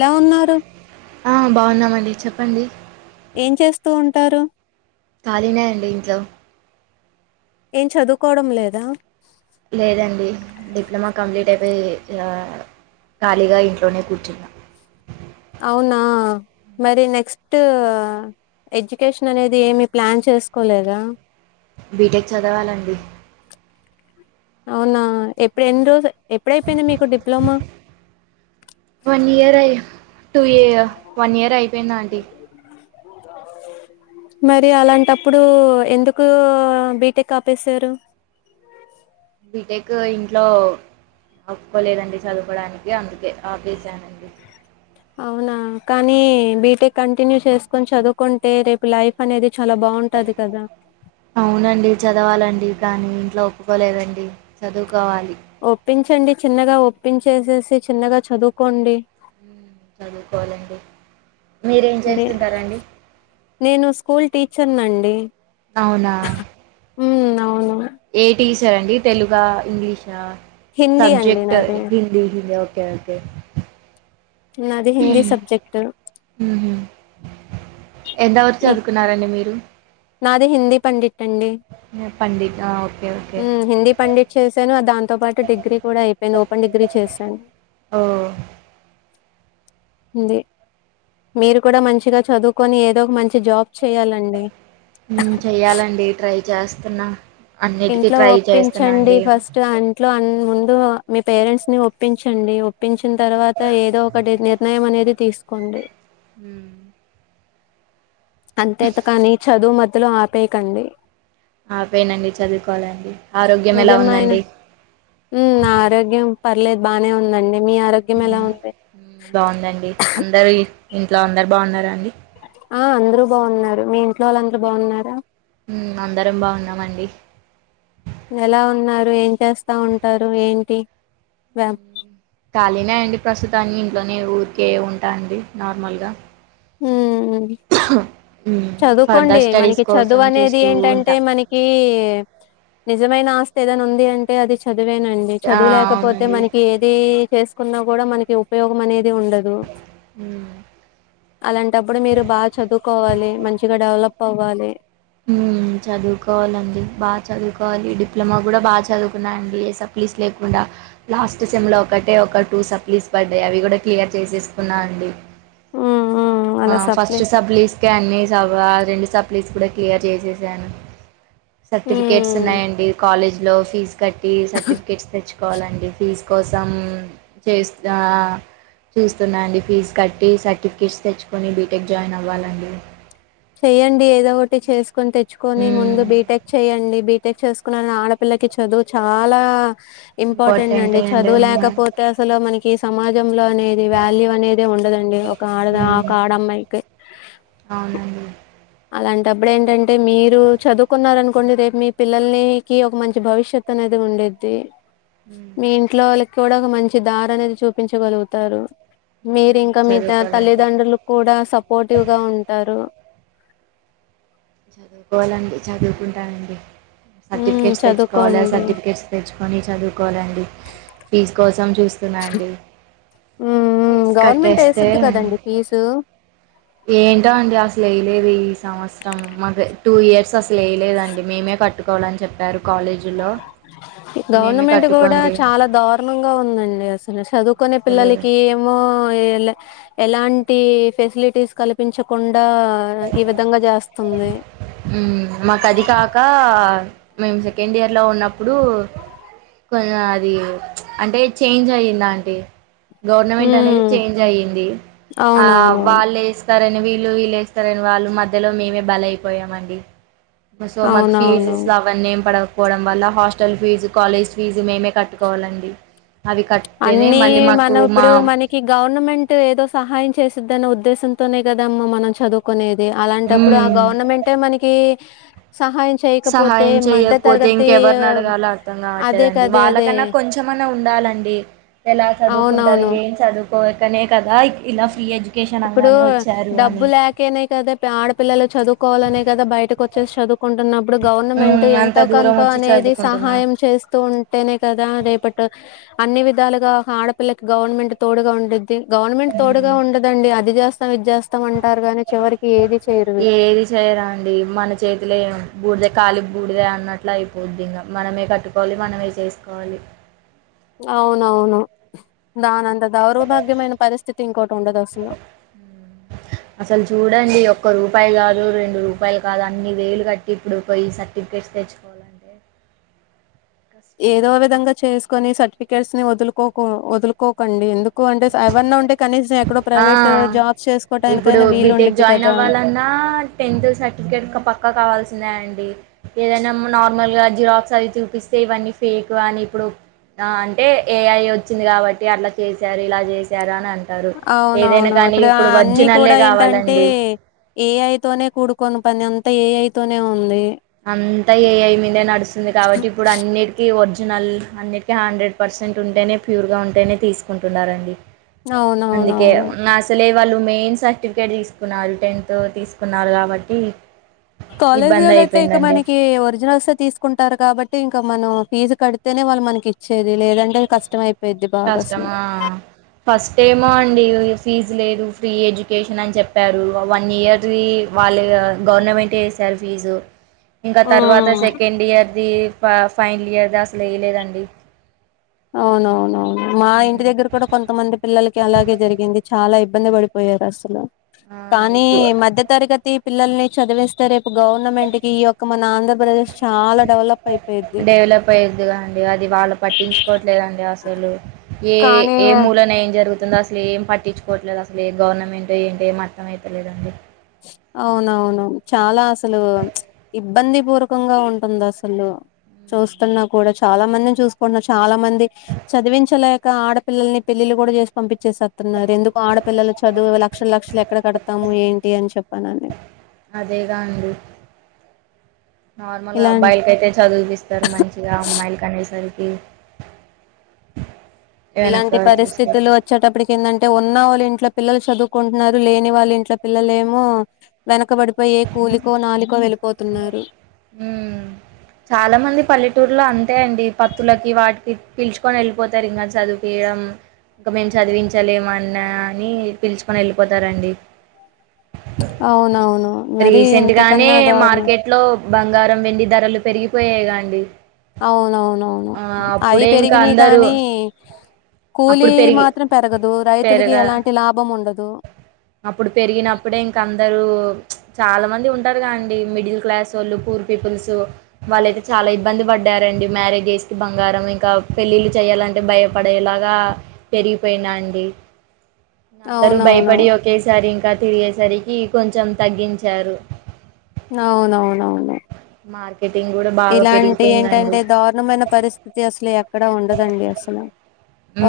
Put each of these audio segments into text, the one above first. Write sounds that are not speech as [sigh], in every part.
లా ఉన్నారు ఆ బావున్నామండి చెప్పండి ఏం చేస్తూ ఉంటారు ఖాళీనే అండి ఇంట్లో ఏం చదువుకోవడం లేదా లేదండి డిప్లొమా కంప్లీట్ అయిపోయి ఖాళీగా ఇంట్లోనే కూర్చున్నా అవునా మరి నెక్స్ట్ ఎడ్యుకేషన్ అనేది ఏమీ ప్లాన్ చేసుకోలేదా బీ టెక్ చదవాలండి అవునా ఎప్పుడు ఎన్ని రోజె ఎప్పుడు ఐపోయింది మీకు డిప్లొమా వన్ ఇయర్ అయి టూ ఏ వన్ ఇయర్ అయిపోయింది ఆంటి మరి అలాంటప్పుడు ఎందుకు బీ టెక్ ఆపేశారు బీ టెక్ ఇంట్లో ఒప్పుకోలేదండి చదువుకోడానికి అందుకే ఆపేస్ శానండి అవునా కానీ బీటెక్ కంటిన్యూ చేసుకొని చదువుకుంటే రేపు లైఫ్ అనేది చాలా బాగుంటది కదా అవునండి చదవాలండి కానీ ఇంట్లో ఒప్పుకోలేదండి చదువు కోవాలి యండి చిన్నగా ఒప్పించేసేసి చిన్నగా చదువుకోండి చదువుకోవాలండి మీరేం నే చేస్తుంటారాండి డీ అవునా అవును ఏటీస్ రండి తెలుగ ఇంగ్లీషా హిందీ అండి సబ్జెక్ట్ నాది హిందీ హిం ఓకే కే ది హిందీ సబ్జెక్టు ఎంతవర చదువుకున్నారండి మీరు నాది హిందీ పండిట్ ఆ! పండిట్ ఆ ఓకే ఓకే హిందీ పండిత్ చేశాను దాంతో పాటు డిగ్రీ కూడా అయిపోయింది ఓపెన్ డిగ్రీ చేశాను ఓ మీరు కూడా మంచిగా చదువుకొని ఏదో ఒక మం జాబ్ చేయాలండి హ్మ్ చెయ్యాలండి ట్రై చేస్తున్నా అన్నిటికీ ఇంట్లో ట్రై చేస్తున్నా ఒప్పించండి అండి ఉమ్ ఫస్ట్ అంట్లో ముందు మీ పేరెంట్స్ని ఒప్పించండి ఒప్పించిన తర్వాత ఏదో ఒకటి నిర్ణయం అనేది తీసుకోండి హ్మ్ అంతేత కాని చదువు మధ్యలో ఆపేయకండి ఆపోయినండి చదువుకోవాలండి ఆరోగ్యం ఎలా నిజమైన ఉందండి ఉమ్, నా ఆరోగ్యం పర్లేదు బానే ఉందండి మీ ఆరోగ్యం ఎలా ఉంది బాగుందండి అందరు ఇంట్లో అందరు బాగున్నారండి ఆ అందరూ బాగున్నారు మీ ఇంట్లో వాళ్ళు అందరు బాగున్నారుారా హ్మ్ అందరం బాగున్నామండి ఎలా ఉన్నారు ఏం చేస్తా ఉంటారు ఏంటి బ్యామ్ ఖాళీనే అండి ప్రస్తుతాన్ని ఇంట్లోనే ఊరికే ఉంటా అండి నార్మల్గా ఉమ్ మ్మ్ చదువుకోండి ఫర్దర్ స్టడీస్ మనకి కోసం చదువు అనేది చూస్తూ ఏంటంటే ఉంటా మనకి నిజమైన ఆస్తి ఏదైనా ఉంది అంటే అది చది చదివేనండి ఆ చదువులేకపోతే అవునండి మనకి ఏది చేసుకున్నా కూడా మనకి ఉపయోగం అనేది ఉండదు మ్మ్ అలాంటప్పుడు మీరు బాగా చదువుకోవాలి మంచిగా డెవలప్ అవ్వాలి హ్మ్మ్ చదువుకోవాలండి బాగా చదువుకో చదువుకోవాలి డిప్లొమా కూడా బాగా చదువుకున్నా అండి ఏ సప్లీస్ లేకుండా లాస్ట్ సెమ్లో ఒకటే ఒక టూ సప్లీస్ పడ్డాయి అవి కూడా క్లియర్ చేసేసుకున్నా అండి మ్మ్ మ్మ్ ఆ అలా సప్లై ఫస్ట్ సబులుస్కే అన్ని స రెండు సప్లై కూడా క్లియర్ చేసేశాను సర్టిఫికేట్స్ మ్మ్ ఉన్నాయండి కాలేజ్ లో ఫీజ్ కట్టి సర్టిఫికేట్స్ తెచ్చుకోవాలండి ఫీజ కోసం చేస్త చూస్తున్నాండి ఫీజు కట్టి సర్టిఫికేట్స్ తెచ్చుకొని బీటెక్ జాయిన్ అవ్వాలండి చెయ్యడి ఏదో ఒకటి చేసుకో కొని తెచ్చుకొని మ్మ్ ముందు బీటెక్ చెయ్యండి బి పెళ్లి చేసుకున్న ఆడపిల్లకి చదువు చాలా ఇంపార్టెంట్ ఇంపార్టెంటే అండి చదువు మ్మ్ లేకపోతే అసలు మనకి సమాజంలో అనేది వాల్యూ అనే తే ఉండదండి ఆడదా ఒక ఆడమ్మాయి అవునండి అలాంటప్పుడు ఏంటంటే మీరు చదువుకున్నారు అనుకోండి రేపు మీ పిల్లల్నికి ఒక మంచి భవిష్యత్ అనేది ఉండిద్ది. మ్మ్ మీ ఇంట్లో వాళ్ళ కూడా ఒక మంచి దారి అనేది చూపించగలుగుతారు. అవునండి మీరింకా మీ చదువుకోవాలండి తల్లిదండ్రులు కూడా సపోర్టివ్ గా ఉంటారు. చదువుకోవాలండి చదువుకుంటా అండి. హ్మ్. సర్టిఫికెట్స్ తెచ్చుకోవాలి చదువుకోండి సర్టిఫికెట్స్ తెచ్చుకొని చదువుకోవాలండి ఫీజు కోసం చూస్తున్నాండి ఉమ్ ఫీజు గవర్నమెంట్ కట్టేస్తే వేసిద్ది కదండి ఫీజు ఏంట అండి అసలు లేదు ఈ సమస్య సమ్ అదే టూ ఇయర్స్ లేలేదండి మేమే కట్టుకోవాలని చెప్పారు కాలేజీలో మేమే గవర్నమెంట్ కూడా కట్టుకోండి చాలా దారుణంగా ఉందండి అసలు చదువు కునే అసలు పిల్లకి ఏమో ఎలాఎలాంటి ఫెసిలిటీస్ కలిపించకుం హ్మ్ మాకు అది కాకా మేము సెకండ్ ఇయర్ లో ఉన్నప్పుడు కొం అది అంటే చేంజ్ అయ్యింది ఆంటీ గవర్నమెంట్ అనేది ఉమ్ చేంజ్ అయ్యింది, ఆ అవునవునవును వాళ్ళు ఎస్తారని విల్లు విల్లుఎస్ స్తరని వాళ్ళు మధ్యలో మేమే బలి అయిపోయామండి. సో మాకు అవునవును ఫీజ్స్ అవనేమ్ పడవ్ పోవడం వల్ల హాస్టల్ ఫీజు కాలేజ్ ఫీజు మేమే కట్టుకోవాలండి. అవి కట్తేనే అన్నీ మళ్ళీ మాకు మనం మా ఇప్పుడు మనకి గవర్నమెంట్ ఏదో సహాయం చేసిద్దని ఉద్ ఉద్దేశంతోనే కదామ్మ, మనం చదువుకునేది. అది అలాంటప్పుడు, ఆ మ్మ్ గవర్నమెంటే మనకి [unintelligible] చేయకపోతే సహాయం మధ్య చేయకపోతే, తరగతి ఆ, ఇంకెవరినడగాలో అర్థం అదే కావట్లేదండి. కదే అదే వాళ్లకన్నా కొంచమన్నా ఉండాలండి. అండి, ఎలా చదువుకుంటారు. అవునవును ఏం చదువుకోకనే కదా, ఇలా ఫ్రీ ఎడ్యు ఇప్పుడూ డబ్బు లేకనే కదా, ఆడపిల్లలు చదువుకోవాలనే గదా బయటకి వత్ జస్టిస్ చదువు. కుంటున్నప్పుడు, గవర్నమెంట్ మ్మ్ అంత దూరం ఎంతోకంతో వచ్చి అనేది చదువుకుంటున్నారు సహాయం చేస్తూ ఉంటేనే కదా, రేపటు అన్ని విధాలుగా, ఆడపిల్లకి గవర్నమెంట్ తోడుగా ఉండిద్. గవర్నమెంట్ తోడుగా ఉండిద్. అది చేస్తాం, ఇది చేస్తాం. అంటారు గాని చివరికి ఏది చేయరు వీళ్ళు ఏదీ చేయరా అండి, మన చేతిలో ఏముంది? బూడిదే ఖాళీ, బూడిదే అన్నట్టే అయిపోది. ఇంకా మనమే కట్టుకోవాలి, మనమే చేసుకోవాలి. అవునవును. దానంత దౌర్భాగ్యమైన పరిస్థితి ఇంకోటి ఉండదు అసలు. అసలు చూడండి ఒక్క రూపాయి కాదు, రెండు రూపాయల్ కాదు, అన్ని వేలు కట్టి ఇప్పుడు పోయి సర్టిఫికెట్స్ తెచ్చుకోవాలంటే.. కష్టం ఏదో అండి విధంగా చేస్. కొన్ని సర్టిఫికెట్స్ ని వదులుకోకు వదులుకోకండి ఎందుకు అంటే అవన్న ఉంటే కనీసం ఎక్కడో ఆ, ప్రైవేట్ జాబ్స్ ఇప్పుడు చేసుకోవటానికైనా వీలు బీటెక్ ఉండిద్ది జాయిన్ కదా అవ్వాలన్నా టెన్త్ సర్టిఫికెట్ పక్కా కావాల్సిందే అండి. ఏదైనా నార్మల్గా జిరాక్స్ అవి చూపిస్తే, ఇవన్నీ ఫేక్ అని, ఇప్పుడు అంటే ఏఐ వచ్చింది కాబట్టి అట్లా చేశారు, ఇలా చేశారు అని అంటూ అంటారు. అవును, ఇప్పుడు అన్ని ఒరిజినల్లే కూడా ఏంటంటే, కావాలండి ఏఐతోనే కూడుకొని మన పని అంతా, ఏఐతోనే ఉంది. అంతా ఏఐ మీదేనే నడుస్తుంది కాబట్టి, ఇప్పుడు అన్నిటికీ ఒరి ఒరిజినల్ అన్నిటికీ హండ్రెడ్ పర్సెంట్ ఉంటేనే, ప్యూర్‌గా ఉంటేనే తీసుకుంటున్నారండి. అందుకే, అవునవునవును నా అసలేమ్. వాళ్లు మెయిన్ సర్టిఫికెట్ తీసుకున్నారు, టెన్త్ తీసుకున్నారు కాబట్టి కాలేజ్ లో, ఇబ్బంది అలట్ట అయి. ఇక అయిపోయిందండి మనకి ఒరిజినల్స్ తీసుకుంటారు, కాబట్టి అంటే, ఇంకా మనం ఫీజు కడితేనే వాళ్ళు మనకి ఇచ్చేది, లేదంటే కష్టంయిపో కష్టమా! ఫస్ట్ టైము అండి. ఫీజు లేదు ఫ్రీ ఎడ్యుకేషన్ అని చెప్పారు వన్ ఇయర్ ది వాళ్లే ఇగ గవర్నమెంట్ ఏ ఏసారు ఫీజు ఇంకా తర్వాత ఉమ్ సెకండ్ ఇయర్ ది ఫ ఫైనల్ ఇయర్ద అసలు ఏయలేదండి అవునవునవును మా ఇంటి దగ్గర కూడా కొంతమంది పిల్లలకి అలాగే జరిగింది చాలా ఇ ఇబ్బంది పడిపోయారు అసలు కానీ ఇప్పు మధ్య తరగతి పిల్లల్ని చదివిస్తే రేప్ గవర్నమెంట్ కి ఈ యొక్క మన ఆంధ్రప్రదేశ్ చాలా డెవలప్ అయిపోయిది డెవలప్ లేదండి అసలు ఏ ఏ మూలన ఏం జరుగుతుందో అసలు ఏం పట్టించుకోవట్లేదు అసలు ఏ గవర్నమెంట్ ఏంటి ఏం అర్థం అయితలేదండి అవునవును చాలా అసలు ప్చ్ ఇబ్బంది పూర్వకంగా ఉంటుంది అసలు చూస్తున్నా కూడా చాలా మందిని చూసుకుంటున్నారు చాలా మంది చదివించలేక ఆడపిల్లల్ని పెళ్ళిలు కూడా చేసి పంపించేసేతున్నారు ఎందుకు ఆడపిల్లలు చదువు లక్షల లక్షలు ఎక్కడ కడతాము ఏం టీ అని చెప్పానని అదేగా అండి నార్మల్గా ఇలాంటి అబ్బాయిలకి ఆయితే చదివిపిస్తారు మంచిగా అమ్మాయిలకి అనేసరికి ఉ ఇలాంటి పరిస్థితులు వచ్చేటప్పటికి ఏందంటే ఉన్న వాళ్ళ ఇంట్లో పిల్లలు చదువుకుంటున్నారు లేని వాళ్ళు ఇంట్లో పిల్లలు ఏమో వెన క్కబడిపోయే కూలికో నాలికొ వెళ్ళిపోతున్నారు ట్టూర్లో అంతే అండి పత్తులకి వాటికి పిలుచుకొని వెళ్ళిపోతారు ఇంకా చదివిపియడం ఇంకా మేము చదివించలేమన్నా అని పిలుచుకొని వెళ్ళిపోతారండి అవునవును మరి రీసెంట్ గానే ఇంతకన్నా దారుణం మార్కెట్ లో బంగారం వెండి ధరలు పెరిగిపోయాయి గా అండి అవునవును అవును ఆ అవి అప్పుడే ఇంకా పెరిగినయి అందరూ కానీ కూలీ అప్పుడు పెరిగి మాత్రం పెరగదు రైతులకి పెరగ ఎలాంటి లాభం ఉండదు అప్పుడు పెరిగినప్పుడే ఇంకా అం అందరు ప్చ్ చాలా మంది ఉంటారుగా అండి మిడిల్ క్లాస్ ఓళ్ళు పూర్ పీపుల్సు వాళ్ళయితే చాలా ఇబ్బంది పడ్డారండి మ్యారేజేస్ కి బంగారం ఇంకా పెళ్ళిళ్ళు చెయాలంటే భయపడేలాగా పెరిగిపోయిన అండి అందరు అవునవును భయపడి ఒకేసారి ఇం కా తిరిగేసరికి కొంచెం తగ్గించారు అవునవునవును మారీ ఇలాంటి ఏంటంటే దారుణమైన పరిస్థితి అసల్ ఏ క్కడ ఉండదండి అసలు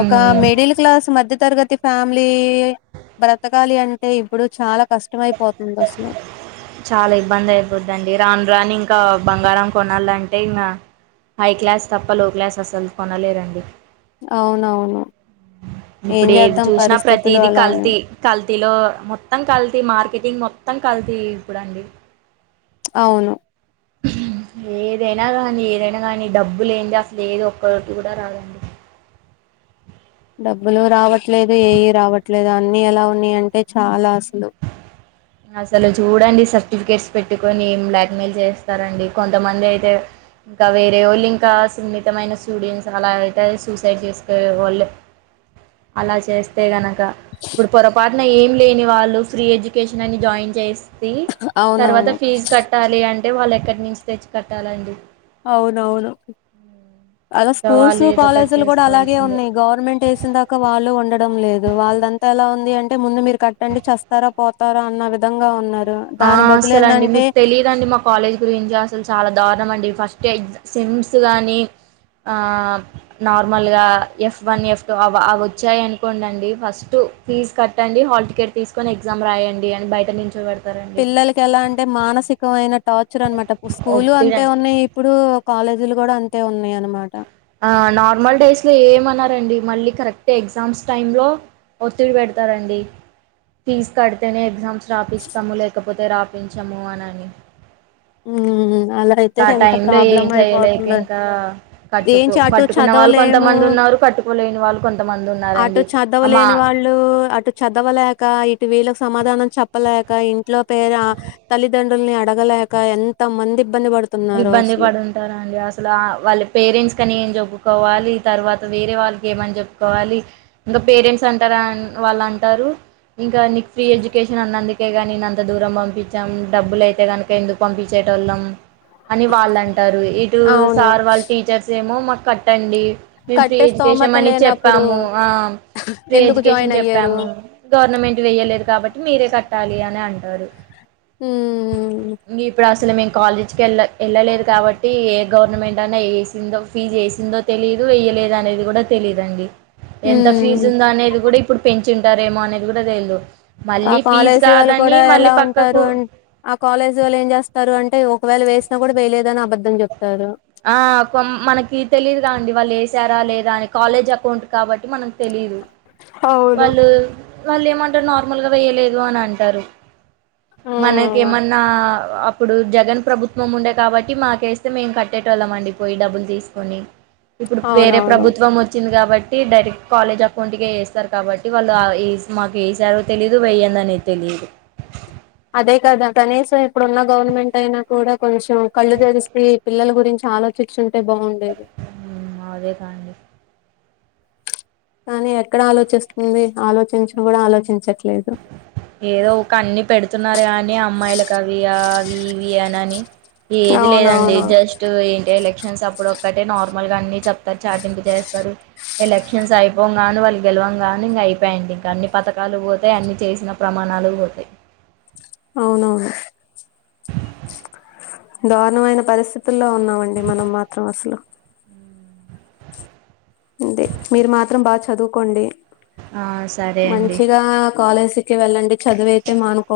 ఒక మిడిల్ క్లాస్ మ మధ్య తరగతి ఫ్యామిలీ బ్రతకాలి అంటే ఇప్పుడు చాలా కష్ చాలా ఇబ్బంది అయిపొద్దండి రాను రాను ఇం కా బంగారం కొనాలంటే ఇంగా హై క్లాస్ తప్ప లో క్లాస్ అసలు కొనలేరండి. అవును అవును ఇప్పుడు ఏది చూసినా ప్రతిది అలా కల్తీ ఉన్నాయి. కల్తీలో మొత్తం కల్తీ, మార్కెటింగ్ మొ త్తం కల్తీ ఇప్పుడుడండి అవును ఏదైనా కానీ ఏదైనా కానీ డబ్బు లేంది అసలు ఏది ఒక్కటి కూడా రాదండి. డబ్బులు రావట్లేదు ఏయి రావట్లేదు అన్నీ ఎలా ఉన్నాయంటే చాలా అసలు. అసలు చూడండి సర్టిఫికెట్స్ పెట్టుకొని బ్లాక్ మెయిల్ చేస్తారండి. కొంతమంది అయితే ఇంకా వేరే వోళ్ళు ఇంకా సున్నితమైన స్టూడెంట్స్ అలా అయితే సూసైడ్ చేసుకొ వాళ్ళే అలా సేస్తే గన. ఇప్పుడు పొరపా నా ఏం లేని వాళ్ళు ఫ్రీ ఎడ్యుకే నన్ని జాయిన్ చేస్ తర్వాత అవునవును. ఫీజ్ కట్టాలి అం టే వాళ్ళు ఎక్కడి నుంచి తెచ్చి కట్టాలండి అవును అవును అలా ఇంకా స్కూల్స్ వాళ్ళు ఏదో ఒకటి కాలేజీలు కూడా అలాగే చేసుకోవాల్సిందే ఉన్నాయ్ గవర్నమెంట్ వేసిందాకా వాళ్ళు ఉండడం లేదు వాళ్దంతా ఎలా ఉంది అంటే ముందు మీరు కట్టండి చస్తారా పో తారా అన్న విధంగా ఉన్నార్ ఆ అసలు అండి మీకు తెలీదండి మా కాలేజ్ గురించి అసలు చాలా దారుణం అండి ఫస్ట్ సిమ్స్ కానీ ఆ నార్మల్గా ఎఫ్ వన్ ఎఫ్ టు అవి అవి వచ్చాయి అనుకోండండి, ఫస్ట్ ఫీజు కట్టండి హాల్ టికెట్ తీసుకొని ఎగ్జామ్ రాయండి అని బయట నుంచో వెడు పిల్లలకి ఎలా అంటే మానసికమైన టార్చెర్ అనమాట ఇప్ స్కూలు అంతే ఒత్తిడండి ఉన్నాయి ఇప్పుడు కాలేజీలు కూడా అంతే ఉన్నయి అనమాట ఆ నార్మల్ డేస్ లో ఏమనరండి మళ్ళీ కరెక్ట్ ఎగ్జామ్స్ టైమ్ లో ఒత్తిడి పెడతారండి ఫీజు కడితేనే ఎగ్జామ్స్. రాపిస్తాం లేకపో పోతే రాపించము అనని హ్మ్ అలా అయితే కా ఆ ఎంత టైం లో ఏం ప్రాబ్లం చేయలేక అయిపోతుందో ఇంకా కట్టుకో ఏంచి అటు కట్టుకున్న వాళ్ళు చదవలేము కొంతమంది ఉన్నారు. కట్టుకోలేని వాళ్ళు కొంతమంది అటు ఉన్నారండి అమ్మా. చదవలేని వాళ్ళు అటు చదవలేక ఇటు వీళ్ళకు సమాధానం చెప్పలేక ఇంట్లో పేద తల్లిదం డ్రుల్ని అడగలే క ఎంతమంది ఇబ్బంది పడుంటారు అండి అసలు ఆ వాళ్లి పేరెంట్స్ కని చెప్పు కోవాలి తర్వాత వేరే వాళ్ళకి ఏమని చెప్పుకోవాలి. ఇంగ పేరెంట్స్ అంటార, వాళ్ళు అంటారు ఇంకా నీ ఫ్రీ ఎడ్యుకేషన్ అన్నందుకేగా నిన్ను అంత దూరం పంపి చం డబ్బులుయితే కనుక ఎందుకు పంపించేటోల్లం అని వాళ్ళు అంటారు ఇటు అవును సార్ వాళ్ళు టీచర్స్ ఏమో మాక్ కట్టండి మేము ఫ్రీ కట్టే స్తోమత ఎడ్యుకేషన్ అని లేనప్పుడు చెప్పాము ఆ ఫ్రీ ఎందుకు ఎడ్యుకేషన్ జాయిన్ అయ్యారు చెప్పాము గవర్నమెంట్ వేయ్యలేదు కాబట్టి మీరే కట్టాలి అని అన్ ఆరు హ్మ్మ్ మేము కాలేజ్ ఎల్ వెళ్ళలేదు కాబట్టి ఏ గవర్నమెంట్ అన్నా వేసిందో ఫీజ్ వేసిందో తెలియదు వేయలేదు అనేది కూడా తెలిదండి. ఎంత ఉమ్ ఫీజు ఉందా అనేది కూడా ఇప్పుడు పెంచ్ తింటారేమో అనేది కూడా లేదు ఆ కాలేజీ వాళ్ళు కూడా ఎలా పక్కకు ఉంటారు అన్ ఆ కాలేజీ వాళ్ళు ఏం చేస్తారు అంటే ఒకవేళ వేసిన కూడా వేయలేదని అబద్ ఆ కొ మనకి తెలిదుగా అండి వాళ్ళు సరా లేదా అని కాలేజ్ అకౌంట్ కాబట్టి మనం తెలీదు అవును వాళ్ళు వాళ్ళు ఏమంటారు నార్మల్ గా వేయలేదు అని అంటారు ఉమ్ మనకేమన్నా అప్పుడు జగన్ ప్రభుత్వం ఉండే కాబట్టి మాకే తే మేం కట్టేటోళ్ళం అండి పోయి డబ్బులు తీసుకొని ఇప్పుడు వేరే అవునవును ప్రభుత్వం వచ్చింది కాబట్టి ట్టి డైరెక్ట్ కాలేజ్ అకౌంట్ కే ఏస్తారు కాబట్టి వాళ్ళు మాకు ఏసారో తెలీదు వేయ్యందనేది తెలిదు. అదే కదా కనీసం ఇప్పుడున్న గవర్నమెంట్ అయినా కూడా కొంచెం కళ్ళు తెరిసి పిల్లలు గురించి ఆలోచించుం అంటే బాగుండేది అదే కాండి కానీ ఎక్కడ ఆలోచిస్తుంది ఆలోచించడం కూడా ఆలోచించట్లేదు ఏదో ఒక అన్ని పెడుతున్నారు వియానాని ఏది లేదండి అవునవును జస్ట్ ఏంటి ఎలక్ క్షన్ అప్పుడు ఒక్కటే నార్మల్ గా అన్ని చెప్తారు చాటింపు చేస్తారు ఎలక్షన్స్ అయిపోంగానే వాళ్ళు గెలవం గానే ఇంక అయిపోయింది ఇంకా అన్ని పథకాలు పోతయి అన్ని చేసిన ప్రమాణాలు పోతయి అవునవును దారుణమైన పరిస్థితి లో ఉన్నామండి మనం మాత్రం అసలు అంతే మీరు మాత్రం బాగా చదువుకోండి ఆ సరే అండి కాలేజీ కి వెళ్ళండి చదువు అయితే మానుకో